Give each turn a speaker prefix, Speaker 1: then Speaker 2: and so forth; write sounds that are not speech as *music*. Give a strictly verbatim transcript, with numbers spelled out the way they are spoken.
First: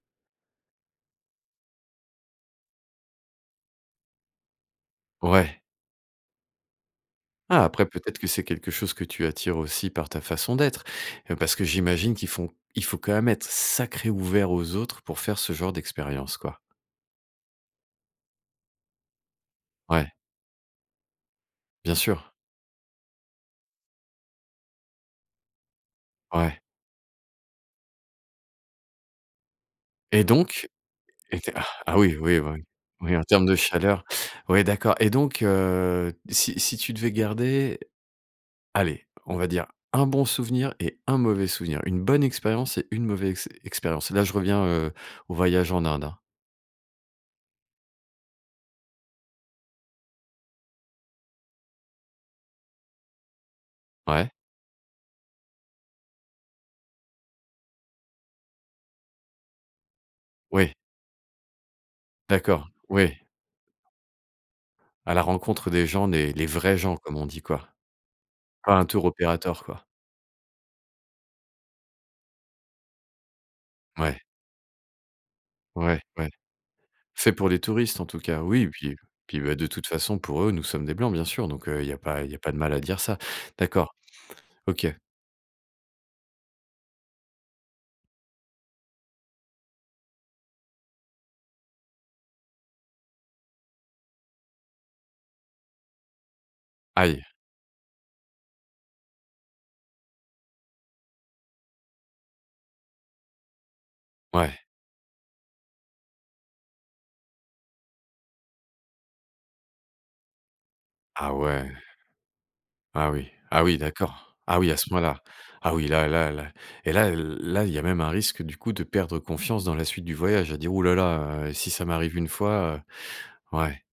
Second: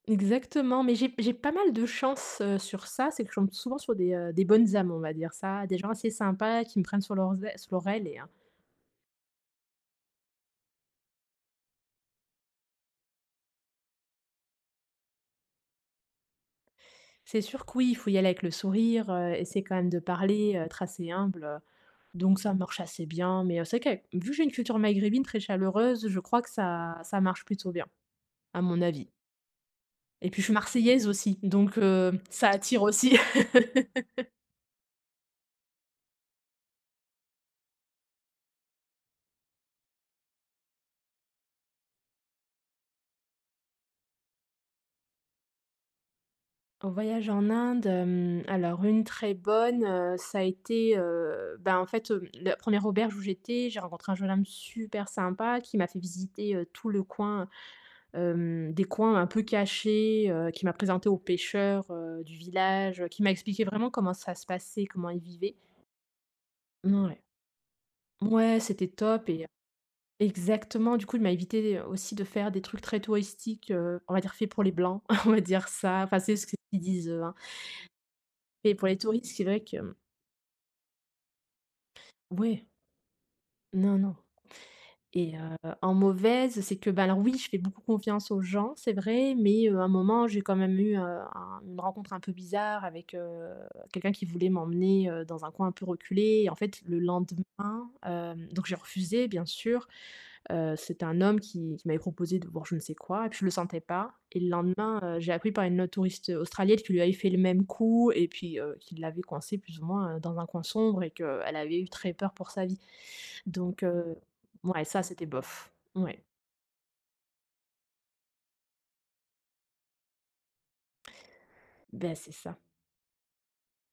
Speaker 1: Exactement, mais j'ai j'ai pas mal de chance, heu, sur ça, c'est que je tombe souvent sur des, heu, des bonnes âmes, on va dire
Speaker 2: Ouais.
Speaker 1: ça, des gens assez sympas qui me prennent sur leurs ai
Speaker 2: Ah,
Speaker 1: sous leur
Speaker 2: après
Speaker 1: aile, et
Speaker 2: peut-être
Speaker 1: heu.
Speaker 2: que c'est quelque chose que tu attires aussi par ta façon d'être. Heu, parce que j'imagine qu'ils font il faut quand même être sacré ouvert aux autres pour faire ce genre d'expérience, quoi?
Speaker 1: C'est sûr que oui, il faut y aller avec le sourire, heu, essayer quand même de
Speaker 2: Ouais.
Speaker 1: parler, heu, être assez humble, heu.
Speaker 2: Bien sûr.
Speaker 1: Donc ça marche assez bien mais, heu, c'est vrai qu'avec vu que j'ai une culture maghrébine très chaleureuse, je crois que
Speaker 2: Ouais.
Speaker 1: ça ça marche plutôt bien, à mon avis.
Speaker 2: Et
Speaker 1: Et puis je suis
Speaker 2: donc?
Speaker 1: marseillaise
Speaker 2: Et
Speaker 1: aussi,
Speaker 2: tu es ah!
Speaker 1: donc,
Speaker 2: Ah
Speaker 1: heu,
Speaker 2: oui, ouais,
Speaker 1: ça
Speaker 2: oui.
Speaker 1: attire
Speaker 2: Oui,
Speaker 1: aussi.
Speaker 2: en terme de chaleur.
Speaker 1: *laughs*
Speaker 2: Ouais, d'accord et donc, heu, si si tu devais garder, allez, on va dire un bon souvenir et un mauvais souvenir, une bonne expérience et une mauvaise ex expérience. Là, je reviens, heu, au voyage en Inde, hein.
Speaker 1: En voyage en Inde, hem, alors une très bonne, heu, ça a été, heu ben en fait, hem, la première auberge où j'étais, j'ai rencontré un jeune
Speaker 2: Ouais.
Speaker 1: homme super sympa qui m'a fait visiter, heu, tout le coin. Hem, des coins un peu cachés, heu, qui
Speaker 2: Oui.
Speaker 1: m'a présenté aux pêcheurs, heu, du
Speaker 2: D'accord,
Speaker 1: village,
Speaker 2: oui.
Speaker 1: qui m'a expliqué vraiment comment ça se passait, comment
Speaker 2: À
Speaker 1: ils
Speaker 2: la
Speaker 1: vivaient
Speaker 2: rencontre des gens, des les vrais gens
Speaker 1: mmh,
Speaker 2: comme
Speaker 1: ouais.
Speaker 2: on dit, quoi.
Speaker 1: Mouais
Speaker 2: Pas un
Speaker 1: c'était
Speaker 2: tour
Speaker 1: top et, heu.
Speaker 2: operator quoi.
Speaker 1: Exactement, du coup il m'a évité, heu, aussi de faire des trucs très touristiques, heu, on va
Speaker 2: Ouais.
Speaker 1: dire fait pour les blancs, *chuckles* on va dire
Speaker 2: Ouais,
Speaker 1: ça, enfin
Speaker 2: ouais.
Speaker 1: c'est ce qu'ils disent eux,
Speaker 2: Fait
Speaker 1: hein
Speaker 2: pour les touristes en tout cas, oui,
Speaker 1: et pour
Speaker 2: puis, heu.
Speaker 1: les touristes
Speaker 2: Puis,
Speaker 1: c'est
Speaker 2: bah
Speaker 1: vrai
Speaker 2: de
Speaker 1: que,
Speaker 2: toute
Speaker 1: hem.
Speaker 2: façon pour eux, nous sommes des blancs bien sûr, donc, heu, il y a pas il y a pas de
Speaker 1: Ouais.
Speaker 2: mal à dire ça. D'accord.
Speaker 1: Non, non.
Speaker 2: OK.
Speaker 1: Et heu, en mauvaise, c'est que, ben alors oui, je fais beaucoup confiance aux gens c'est vrai mais, heu, à un moment j'ai quand même eu, heu, un une rencontre un peu bizarre avec, heu, quelqu'un qui voulait m'emmener, heu, dans un coin un peu reculé. Et en fait le
Speaker 2: Aïe!
Speaker 1: lendemain, heu, donc j'ai refusé bien sûr. Heu, c'était un homme qui, qui m'avait proposé de voir, je ne sais quoi, et puis je le sentais pas. Et le
Speaker 2: Ouais.
Speaker 1: lendemain, heu, j'ai appris par une autre touriste, heu, australienne qu'il lui avait fait le même coup et puis, heu, qui l'avait coincée plus ou moins, heu, dans un coin sombre et
Speaker 2: Ah
Speaker 1: que, elle
Speaker 2: ouais.
Speaker 1: avait eu très peur pour sa vie.
Speaker 2: Ah oui ah oui,
Speaker 1: Donc, heu,
Speaker 2: d'accord! Ah oui à
Speaker 1: mouais
Speaker 2: ce
Speaker 1: ça
Speaker 2: point-là?
Speaker 1: c'était bof.
Speaker 2: Ah oui là
Speaker 1: Ouais.
Speaker 2: là là. Et là, heu, là, il y a même un risque du coup de perdre confiance dans la suite du voyage, à dire: «Ouh là là, heu, et si ça
Speaker 1: Beh,
Speaker 2: m'arrive une
Speaker 1: c'est ça!
Speaker 2: fois, heu». Ouais.